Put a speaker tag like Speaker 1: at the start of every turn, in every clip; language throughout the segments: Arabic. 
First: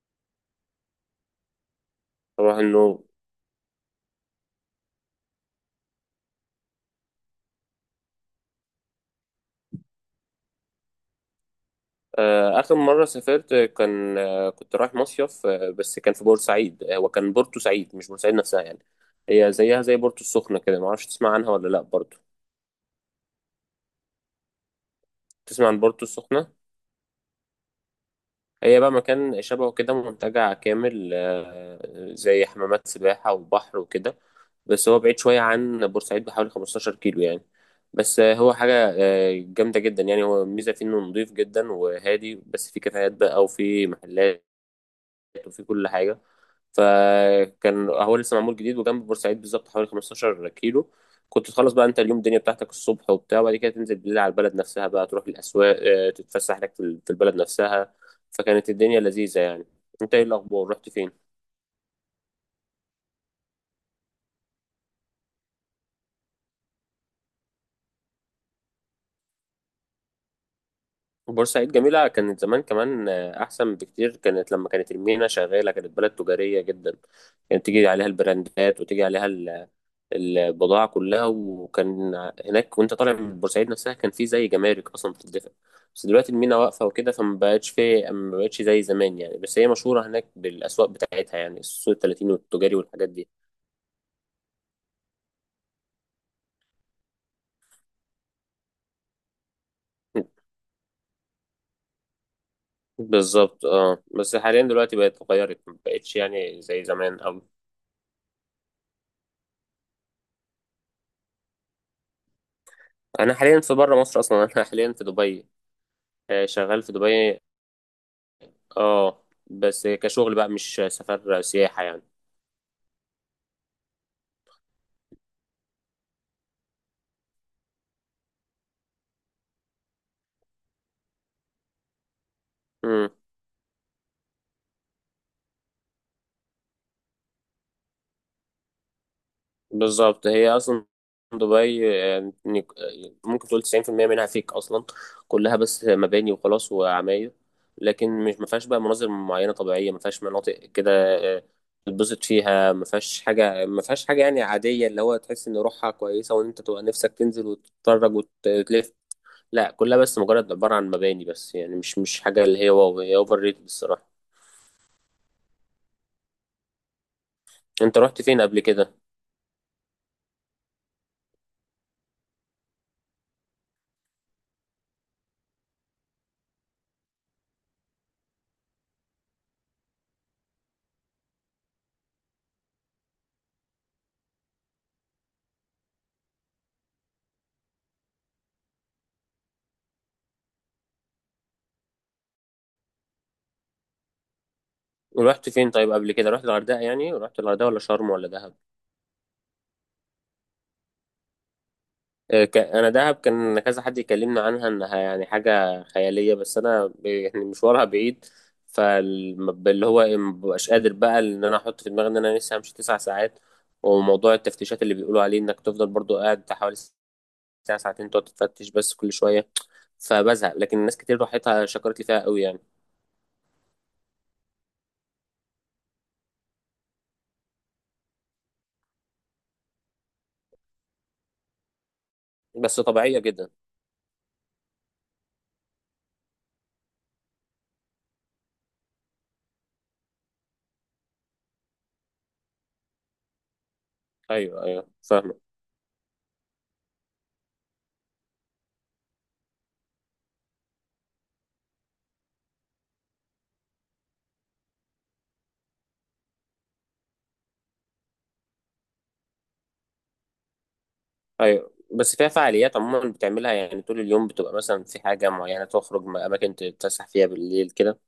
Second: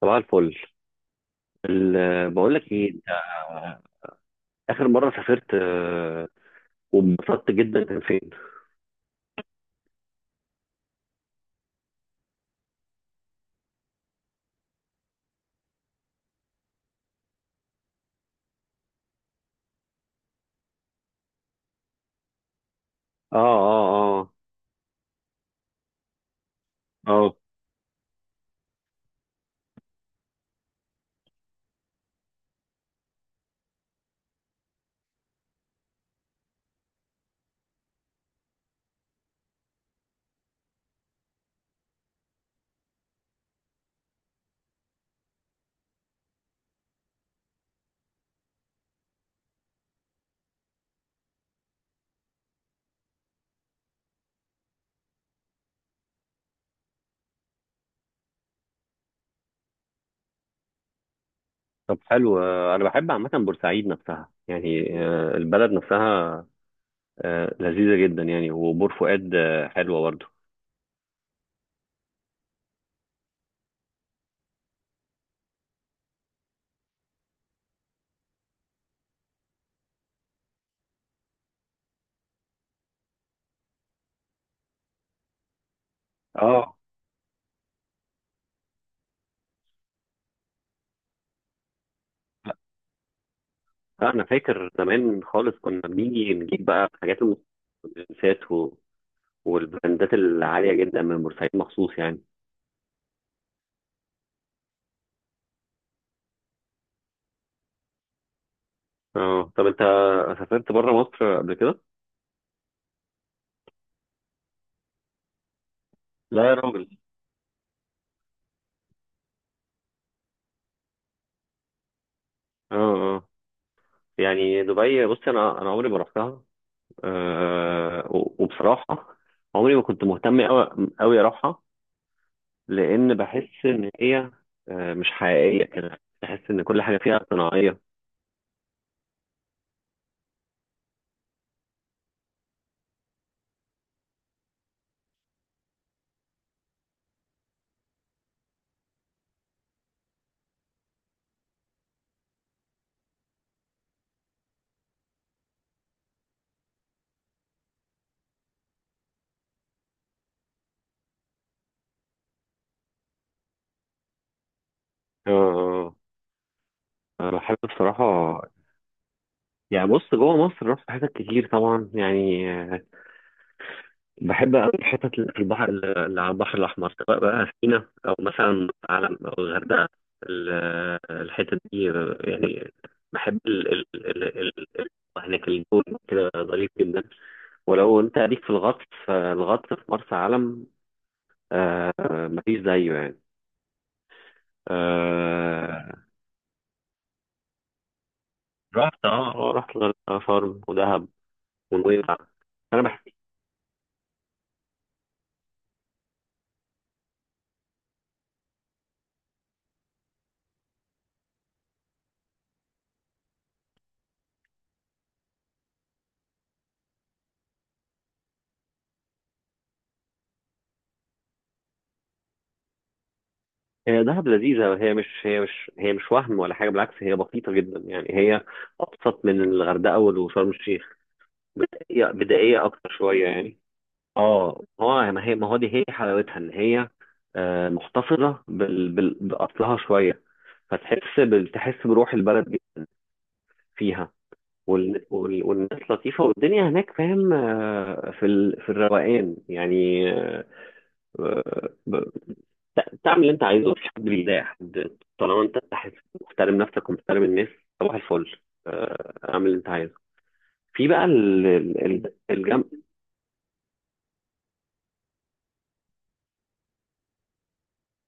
Speaker 1: صباح الفل. بقول
Speaker 2: صباح
Speaker 1: لك ايه،
Speaker 2: النور.
Speaker 1: انت اخر مره سافرت وانبسطت جدا كان فين؟
Speaker 2: آخر مرة سافرت كان، كنت رايح مصيف، بس كان في بورسعيد. وكان بورتو سعيد مش بورسعيد نفسها يعني. هي زيها زي بورتو السخنة كده، معرفش تسمع عنها ولا لأ برضو.
Speaker 1: اه، اه، اه.
Speaker 2: تسمع عن بورتو السخنة؟
Speaker 1: اه.
Speaker 2: هي بقى مكان شبهه كده، منتجع كامل، زي حمامات سباحة وبحر وكده. بس هو بعيد شوية عن بورسعيد بحوالي 15 كيلو يعني. بس آه، هو حاجة آه، جامدة جدا يعني. هو الميزة فيه إنه نضيف جدا وهادي، بس فيه كافيهات بقى وفيه محلات وفيه كل حاجة. فكان هو لسه معمول جديد، وجنب بورسعيد بالظبط حوالي 15 كيلو. كنت تخلص بقى انت اليوم الدنيا بتاعتك الصبح وبتاع، وبعد كده تنزل بالليل على البلد نفسها بقى، تروح الاسواق، تتفسح لك في البلد نفسها. فكانت الدنيا لذيذة يعني. انت ايه الاخبار، رحت فين؟
Speaker 1: طب، حلو. انا بحب عامه بورسعيد نفسها، يعني البلد نفسها لذيذه جدا، يعني وبور فؤاد حلوه برضه.
Speaker 2: بورسعيد جميلة كانت زمان كمان، احسن بكتير. كانت لما كانت المينا شغالة كانت بلد تجارية جدا، كانت تيجي عليها البراندات وتيجي عليها البضاعة كلها. وكان هناك، وانت طالع من بورسعيد نفسها، كان في زي جمارك اصلا بتدفع. بس دلوقتي المينا
Speaker 1: اه.
Speaker 2: واقفة وكده، فما بقتش في ما بقتش زي زمان يعني. بس هي مشهورة هناك بالاسواق بتاعتها، يعني السوق التلاتين والتجاري والحاجات دي.
Speaker 1: لا، انا فاكر زمان خالص، كنا بنيجي نجيب بقى حاجات المستلزمات والبراندات العاليه جدا من بورسعيد مخصوص يعني.
Speaker 2: بالظبط، اه. بس حاليا دلوقتي بقت اتغيرت، ما بقتش يعني زي زمان أوي.
Speaker 1: اه. طب انت سافرت بره مصر قبل كده؟
Speaker 2: انا حاليا في بره مصر اصلا. انا حاليا في دبي.
Speaker 1: لا يا
Speaker 2: شغال
Speaker 1: راجل!
Speaker 2: في دبي. اه. بس كشغل بقى، مش سفر سياحة.
Speaker 1: اه. يعني دبي، بص انا عمري ما رحتها. أه، وبصراحه عمري ما كنت مهتم قوي قوي اروحها،
Speaker 2: يعني
Speaker 1: لان بحس ان هي مش حقيقيه كده، بحس ان كل حاجه فيها صناعيه.
Speaker 2: بالظبط، هي اصلا دبي، ممكن تقول 90% منها فيك اصلا. كلها بس مباني وخلاص وعماير، لكن مش. ما فيهاش بقى مناظر معينه طبيعيه، ما فيهاش مناطق كده آه، تتبسط فيها. ما فيهاش حاجه يعني عاديه، اللي هو تحس ان روحها كويسه وان انت تبقى نفسك تنزل وتتفرج وتلف. لا، كلها بس مجرد عباره عن مباني بس يعني. مش حاجه اللي هي واو. هي اوفر ريتد الصراحه.
Speaker 1: أه. أنا بحب
Speaker 2: انت رحت
Speaker 1: بصراحه.
Speaker 2: فين قبل كده؟
Speaker 1: يعني بص، جوه مصر رحت حاجات كتير طبعا يعني. بحب أوي الحتت اللي في البحر، اللي على البحر الأحمر، سواء بقى سينا أو مثلا علم أو الغردقة. ال- الحتت دي يعني، بحب. هناك الجو كده ظريف جدا. ولو أنت ليك في الغطس، فالغطس في مرسى علم آه مفيش زيه يعني.
Speaker 2: ورحت فين
Speaker 1: آه
Speaker 2: طيب قبل كده، رحت الغردقه؟ يعني رحت الغردقه ولا شرم ولا دهب؟
Speaker 1: رحت، اه، رحت الغردقة، شرم، ودهب ونويبع. أنا.
Speaker 2: انا دهب كان كذا حد يكلمنا عنها انها يعني حاجه خياليه، بس انا يعني مشوارها بعيد. فاللي هو إيه، مبقاش قادر بقى ان انا احط في دماغي ان انا لسه همشي 9 ساعات. وموضوع التفتيشات اللي بيقولوا عليه انك تفضل برضو قاعد بتاع حوالي ساعه ساعتين، تقعد تتفتش بس كل شويه. فبزهق. لكن الناس كتير راحتها شكرت لي فيها قوي يعني.
Speaker 1: هي دهب لذيذة، هي مش وهم ولا حاجة، بالعكس هي بسيطة جدا يعني. هي أبسط من الغردقة وشرم الشيخ، بدائية بدائية
Speaker 2: بس
Speaker 1: أكتر
Speaker 2: طبيعيه
Speaker 1: شوية
Speaker 2: جدا.
Speaker 1: يعني. اه، هو ما هي ما هو دي هي حلاوتها، ان هي محتفظة بأصلها شوية. تحس بروح البلد دي فيها.
Speaker 2: ايوه ايوه، فاهمه.
Speaker 1: والناس لطيفة والدنيا هناك، فاهم؟ في الروقان يعني. آه، تعمل اللي انت عايزه، في حد لله يا حد، طالما انت تحس محترم نفسك ومحترم الناس. صباح الفل. اعمل اللي انت عايزه في بقى
Speaker 2: ايوه، بس فيها
Speaker 1: الجنب.
Speaker 2: فعاليات عموما بتعملها، يعني طول اليوم بتبقى مثلا في حاجه معينه، تخرج اماكن تتفسح فيها بالليل كده.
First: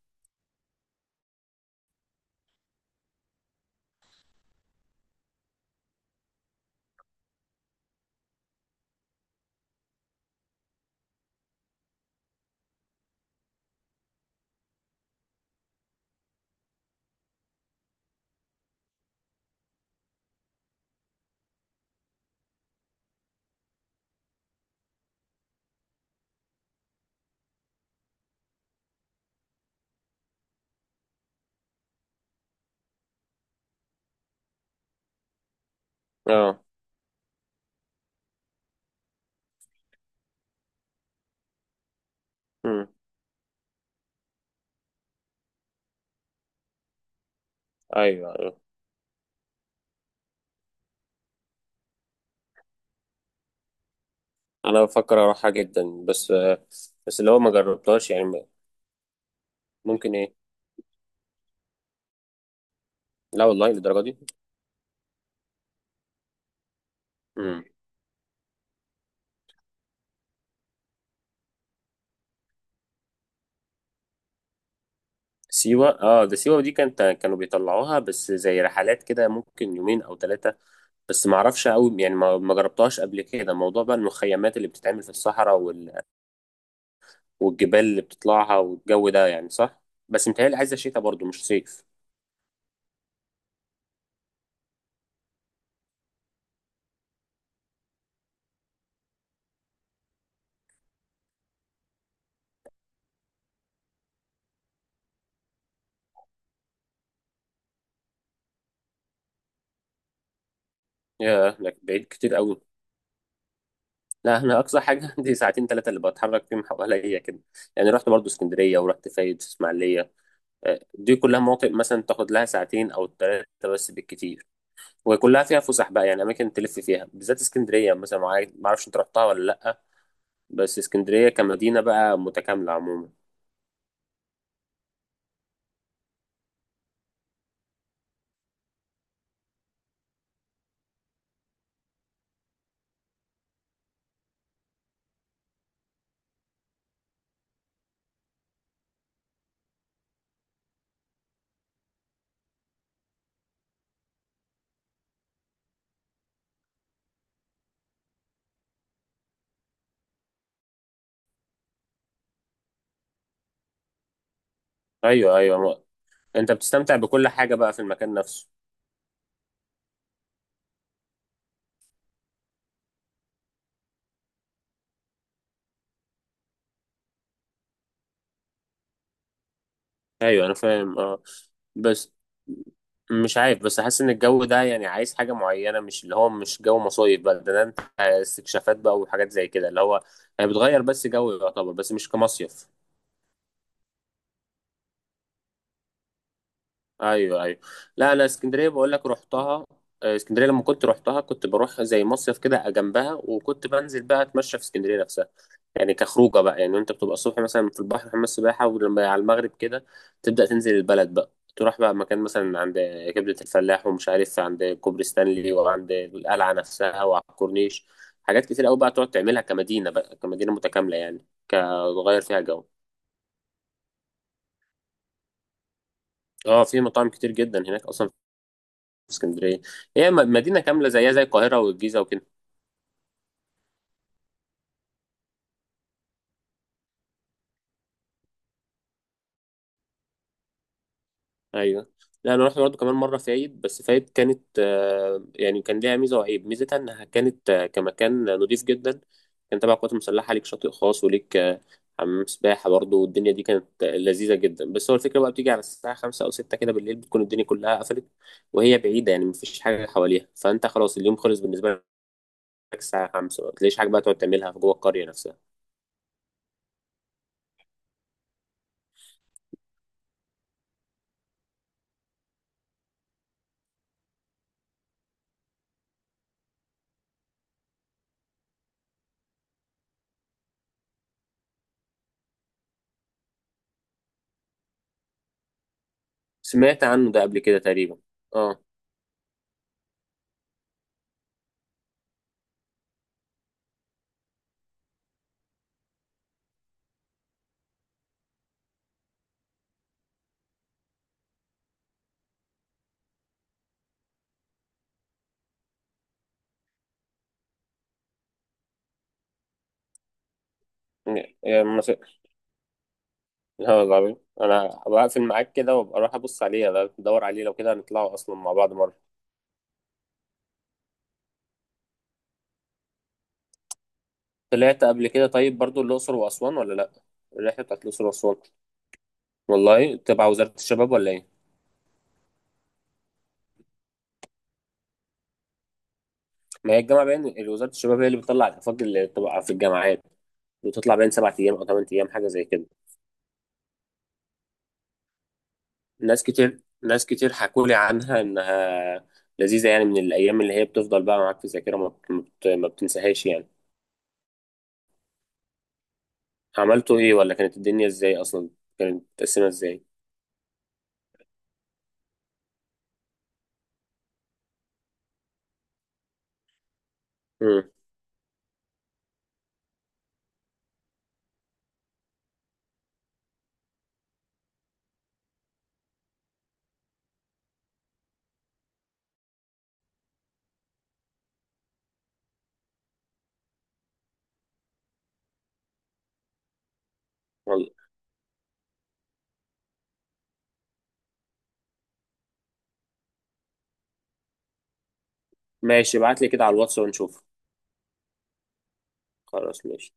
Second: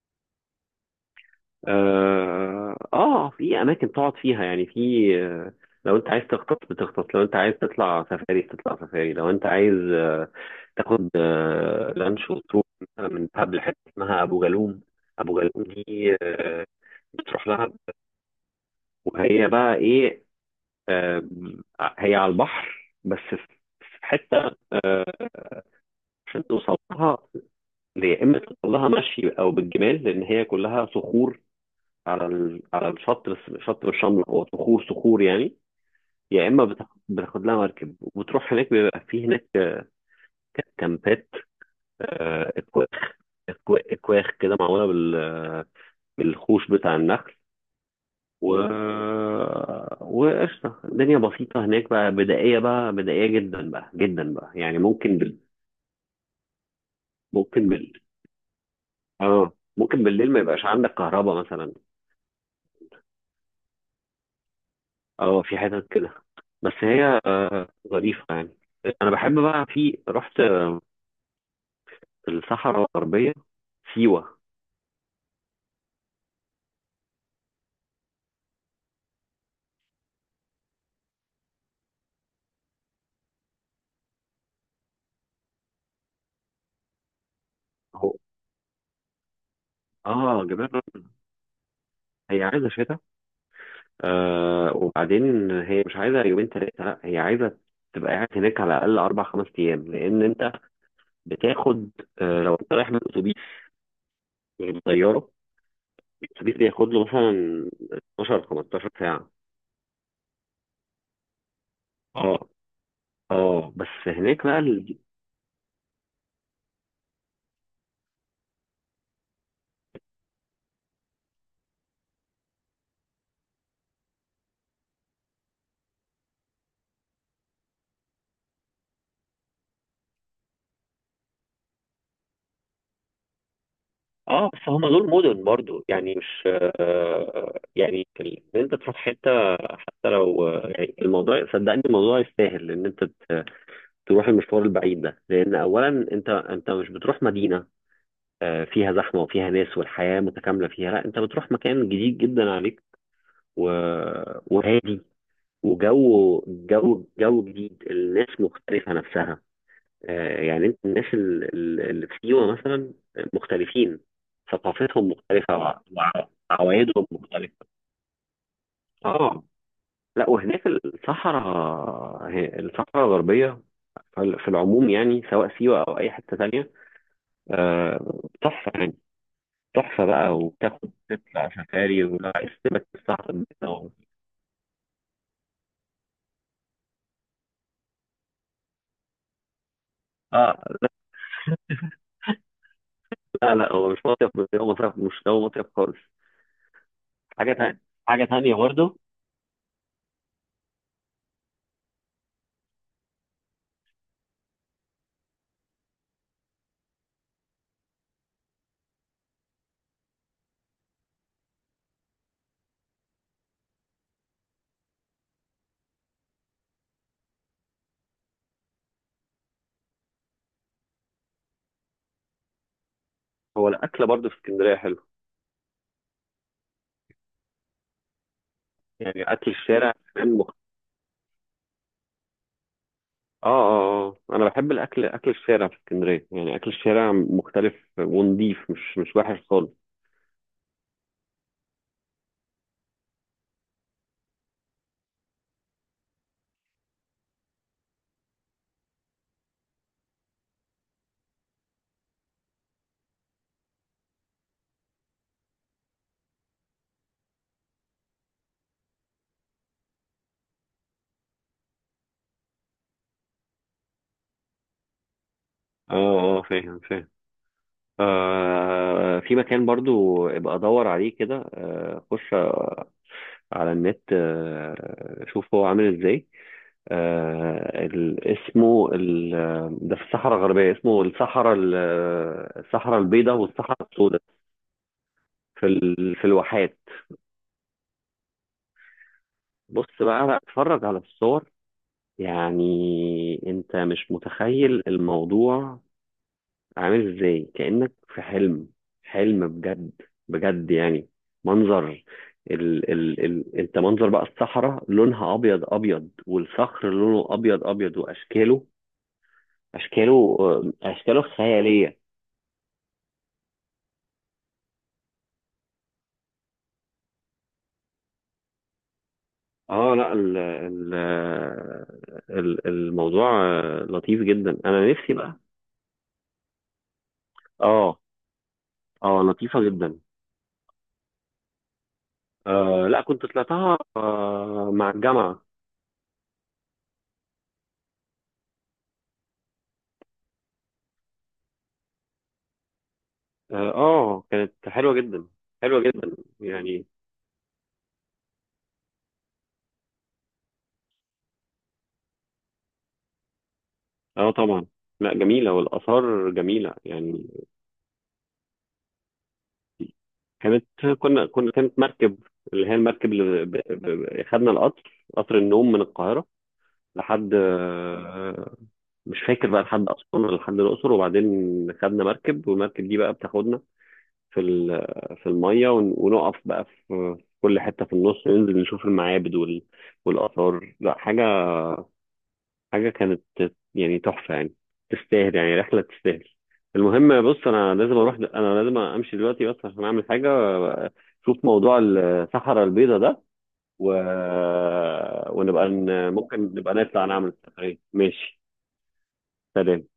Speaker 1: اه. في اماكن تقعد فيها، يعني في. لو انت عايز تخطط بتخطط، لو انت عايز تطلع سفاري بتطلع سفاري، لو انت عايز تاخد لانش وتروح مثلا من دهب لحته اسمها ابو جالوم. ابو جالوم دي بتروح لها، وهي بقى ايه؟ آم، هي على البحر، بس في حته عشان توصل لها. يا اما توصل لها مشي او بالجمال، لان هي كلها صخور على الشط، بس الشط مش شمله، هو صخور صخور يعني. يا
Speaker 2: اه.
Speaker 1: اما بتاخد لها مركب وبتروح هناك، بيبقى في هناك كامبات، اكواخ.
Speaker 2: امم
Speaker 1: اكواخ كده معموله بالخوش بتاع النخل.
Speaker 2: ايوه
Speaker 1: و
Speaker 2: ايوه،
Speaker 1: وقشطة الدنيا بسيطة هناك بقى، بدائية بقى، بدائية جدا بقى، جدا بقى يعني
Speaker 2: انا
Speaker 1: ممكن.
Speaker 2: بفكر اروحها جدا، بس بس اللي هو ما
Speaker 1: ممكن بال
Speaker 2: جربتهاش يعني.
Speaker 1: اه، ممكن
Speaker 2: ممكن
Speaker 1: بالليل
Speaker 2: ايه؟
Speaker 1: ما يبقاش عندك كهرباء مثلا.
Speaker 2: لا والله، للدرجه دي؟
Speaker 1: اه، في حتت كده، بس هي
Speaker 2: امم
Speaker 1: ظريفة يعني. انا بحب بقى، رحت الصحراء الغربية، سيوة.
Speaker 2: سيوه، اه. ده سيوه دي كانت، كانوا بيطلعوها بس زي رحلات كده، ممكن يومين او 3. بس ما اعرفش قوي يعني، ما جربتهاش قبل كده، موضوع بقى المخيمات اللي بتتعمل في الصحراء والجبال اللي
Speaker 1: هو،
Speaker 2: بتطلعها والجو ده، يعني صح؟ بس
Speaker 1: اه،
Speaker 2: متهيألي
Speaker 1: جبال،
Speaker 2: عايزه شتاء
Speaker 1: رمل.
Speaker 2: برضو مش صيف.
Speaker 1: هي عايزة شتاء. وبعدين، هي مش عايزة يومين تلاتة، لا هي عايزة تبقى قاعد هناك على الأقل أربع خمس أيام، لأن أنت بتاخد لو أنت رايح بالأتوبيس غير الطيارة. الأتوبيس بياخد له مثلا 12 15 ساعة.
Speaker 2: ياه، ده بعيد كتير
Speaker 1: اه،
Speaker 2: قوي.
Speaker 1: اه، بس
Speaker 2: لا،
Speaker 1: هناك
Speaker 2: انا
Speaker 1: بقى.
Speaker 2: اقصى حاجه عندي ساعتين ثلاثه اللي بتحرك فيهم حواليا كده يعني. رحت برضو اسكندريه ورحت فايد اسماعيليه. دي كلها مناطق مثلا تاخد لها ساعتين او 3 بس بالكتير، وكلها فيها فسح بقى يعني، اماكن تلف فيها. بالذات اسكندريه مثلا، ما اعرفش انت رحتها ولا لا. بس اسكندريه كمدينه بقى متكامله عموما.
Speaker 1: اه، بس هما دول مدن برضو يعني، مش. يعني ان انت تروح حته، حتى لو يعني الموضوع، صدقني الموضوع يستاهل ان انت تروح المشوار البعيد ده، لان اولا انت مش بتروح مدينه فيها زحمه وفيها ناس والحياه متكامله فيها، لا انت بتروح مكان جديد جدا عليك، و... وهادي، وجو جو جو جديد، الناس مختلفه نفسها. يعني انت، الناس اللي في سيوة مثلا مختلفين، ثقافتهم
Speaker 2: ايوه
Speaker 1: مختلفة،
Speaker 2: ايوه، انت بتستمتع
Speaker 1: وعوايدهم
Speaker 2: بكل حاجه
Speaker 1: مختلفة.
Speaker 2: بقى في المكان نفسه.
Speaker 1: اه. لا، وهناك الصحراء، الصحراء الغربية، في العموم يعني، سواء سيوة أو أي حتة تانية تحفة يعني، تحفة بقى،
Speaker 2: ايوه انا
Speaker 1: وتاخد
Speaker 2: فاهم، اه.
Speaker 1: تطلع سفاري
Speaker 2: بس
Speaker 1: ولا عايز تبقى في الصحراء
Speaker 2: مش
Speaker 1: دي.
Speaker 2: عارف، بس حاسس ان الجو ده يعني عايز حاجه معينه. مش اللي هو مش جو مصايف بقى، ده انت استكشافات بقى وحاجات زي كده. اللي هو
Speaker 1: اه.
Speaker 2: يعني بتغير بس جو يعتبر، بس مش كمصيف.
Speaker 1: لا، لا، هو مش مصيف، بس هو مصيف، مش، هو مصيف خالص.
Speaker 2: ايوه
Speaker 1: حاجة
Speaker 2: ايوه.
Speaker 1: تانية.
Speaker 2: لا،
Speaker 1: حاجة
Speaker 2: انا
Speaker 1: تانية
Speaker 2: اسكندريه بقول
Speaker 1: برضه.
Speaker 2: لك رحتها. اسكندريه لما كنت رحتها كنت بروح زي مصيف كده جنبها، وكنت بنزل بقى اتمشى في اسكندريه نفسها، يعني كخروجه بقى. يعني انت بتبقى الصبح مثلا في البحر حمام السباحه، ولما على المغرب كده تبدا تنزل البلد بقى، تروح بقى مكان مثلا عند كبده الفلاح، ومش عارف عند كوبري ستانلي، وعند القلعه نفسها، وعلى الكورنيش. حاجات كتير قوي بقى تقعد تعملها كمدينه بقى، كمدينه متكامله يعني، كتغير فيها جو.
Speaker 1: هو الأكل برضه في اسكندرية حلو،
Speaker 2: اه، في مطاعم كتير جدا هناك اصلا. في
Speaker 1: يعني أكل
Speaker 2: اسكندريه،
Speaker 1: الشارع
Speaker 2: هي
Speaker 1: كمان.
Speaker 2: مدينه كامله زيها زي القاهره والجيزه وكده.
Speaker 1: اه، اه، اه، انا بحب اكل الشارع في اسكندريه، يعني اكل الشارع مختلف ونضيف، مش وحش خالص.
Speaker 2: ايوه. لا انا رحت برضه كمان مره فايد. بس فايد كانت، يعني كان ليها ميزه وعيب. ميزتها انها كانت كمكان نضيف جدا. كان تبع القوات المسلحه، ليك شاطئ خاص وليك حمام سباحه برضه. والدنيا دي كانت لذيذه جدا. بس هو الفكره بقى، بتيجي على الساعه 5 او 6 كده بالليل بتكون الدنيا كلها قفلت. وهي بعيده يعني، مفيش حاجه حواليها. فانت خلاص اليوم خلص بالنسبه لك. الساعه 5 ما بتلاقيش حاجه بقى تقعد تعملها في جوه القريه نفسها.
Speaker 1: اه، اه. فاهم فاهم. في مكان برضو ابقى ادور عليه كده، خش على النت، شوف هو عامل ازاي. اسمه ال. ده في الصحراء الغربيه، اسمه الصحراء الصحراء البيضاء والصحراء السوداء، في الواحات.
Speaker 2: سمعت عنه ده قبل كده تقريبا. اه.
Speaker 1: بص بقى، لا اتفرج على الصور، يعني انت مش متخيل الموضوع عامل ازاي، كأنك في حلم. حلم بجد، بجد يعني، منظر. ال ال ال انت منظر بقى الصحراء لونها ابيض ابيض، والصخر لونه ابيض ابيض، واشكاله اشكاله اشكاله خيالية.
Speaker 2: لا، العظيم. انا بقفل معاك كده وابقى اروح ابص عليه، أنا بدور عليه. لو كده هنطلعوا اصلا مع بعض مره.
Speaker 1: اه. لا، ال ال ال الموضوع لطيف جدا،
Speaker 2: طلعت
Speaker 1: انا
Speaker 2: قبل
Speaker 1: نفسي
Speaker 2: كده
Speaker 1: بقى.
Speaker 2: طيب برضو الاقصر واسوان ولا لا؟ الرحله بتاعت
Speaker 1: اه.
Speaker 2: الاقصر واسوان،
Speaker 1: اه، لطيفة
Speaker 2: والله
Speaker 1: جدا.
Speaker 2: تبع وزاره الشباب ولا ايه؟
Speaker 1: لا، كنت طلعتها مع الجامعة.
Speaker 2: ما هي الجامعه باين وزاره الشباب هي اللي بتطلع الافاق اللي بتبقى في الجامعات، وتطلع باين 7 ايام او 8 ايام حاجه زي كده.
Speaker 1: اه. كانت حلوة جدا، حلوة جدا
Speaker 2: ناس كتير
Speaker 1: يعني.
Speaker 2: ناس كتير حكوا لي عنها انها لذيذه يعني، من الايام اللي هي بتفضل بقى معاك في الذاكره، ما بتنساهاش يعني.
Speaker 1: اه طبعا. لا، جميلة، والآثار جميلة
Speaker 2: عملتوا ايه،
Speaker 1: يعني.
Speaker 2: ولا كانت الدنيا ازاي اصلا؟ كانت متقسمه ازاي؟
Speaker 1: كانت كنا كنا كانت مركب، اللي هي المركب اللي خدنا القطر، قطر النوم، من القاهرة لحد
Speaker 2: امم
Speaker 1: مش فاكر بقى، لحد أسوان ولا لحد الأقصر، وبعدين خدنا مركب، والمركب دي بقى بتاخدنا في ال... في المية ونقف بقى في كل حتة في النص، ننزل نشوف المعابد والآثار. لا حاجة، حاجة كانت يعني تحفة يعني، تستاهل يعني، رحلة تستاهل. المهم بص، أنا لازم أمشي دلوقتي بس عشان أعمل حاجة. شوف موضوع الصحراء البيضاء ده، و... ونبقى
Speaker 2: ماشي، ابعت لي
Speaker 1: ممكن
Speaker 2: كده على
Speaker 1: نبقى
Speaker 2: الواتس
Speaker 1: نطلع
Speaker 2: ونشوف.
Speaker 1: نعمل سفرية، ماشي؟
Speaker 2: خلاص،
Speaker 1: سلام.
Speaker 2: ماشي.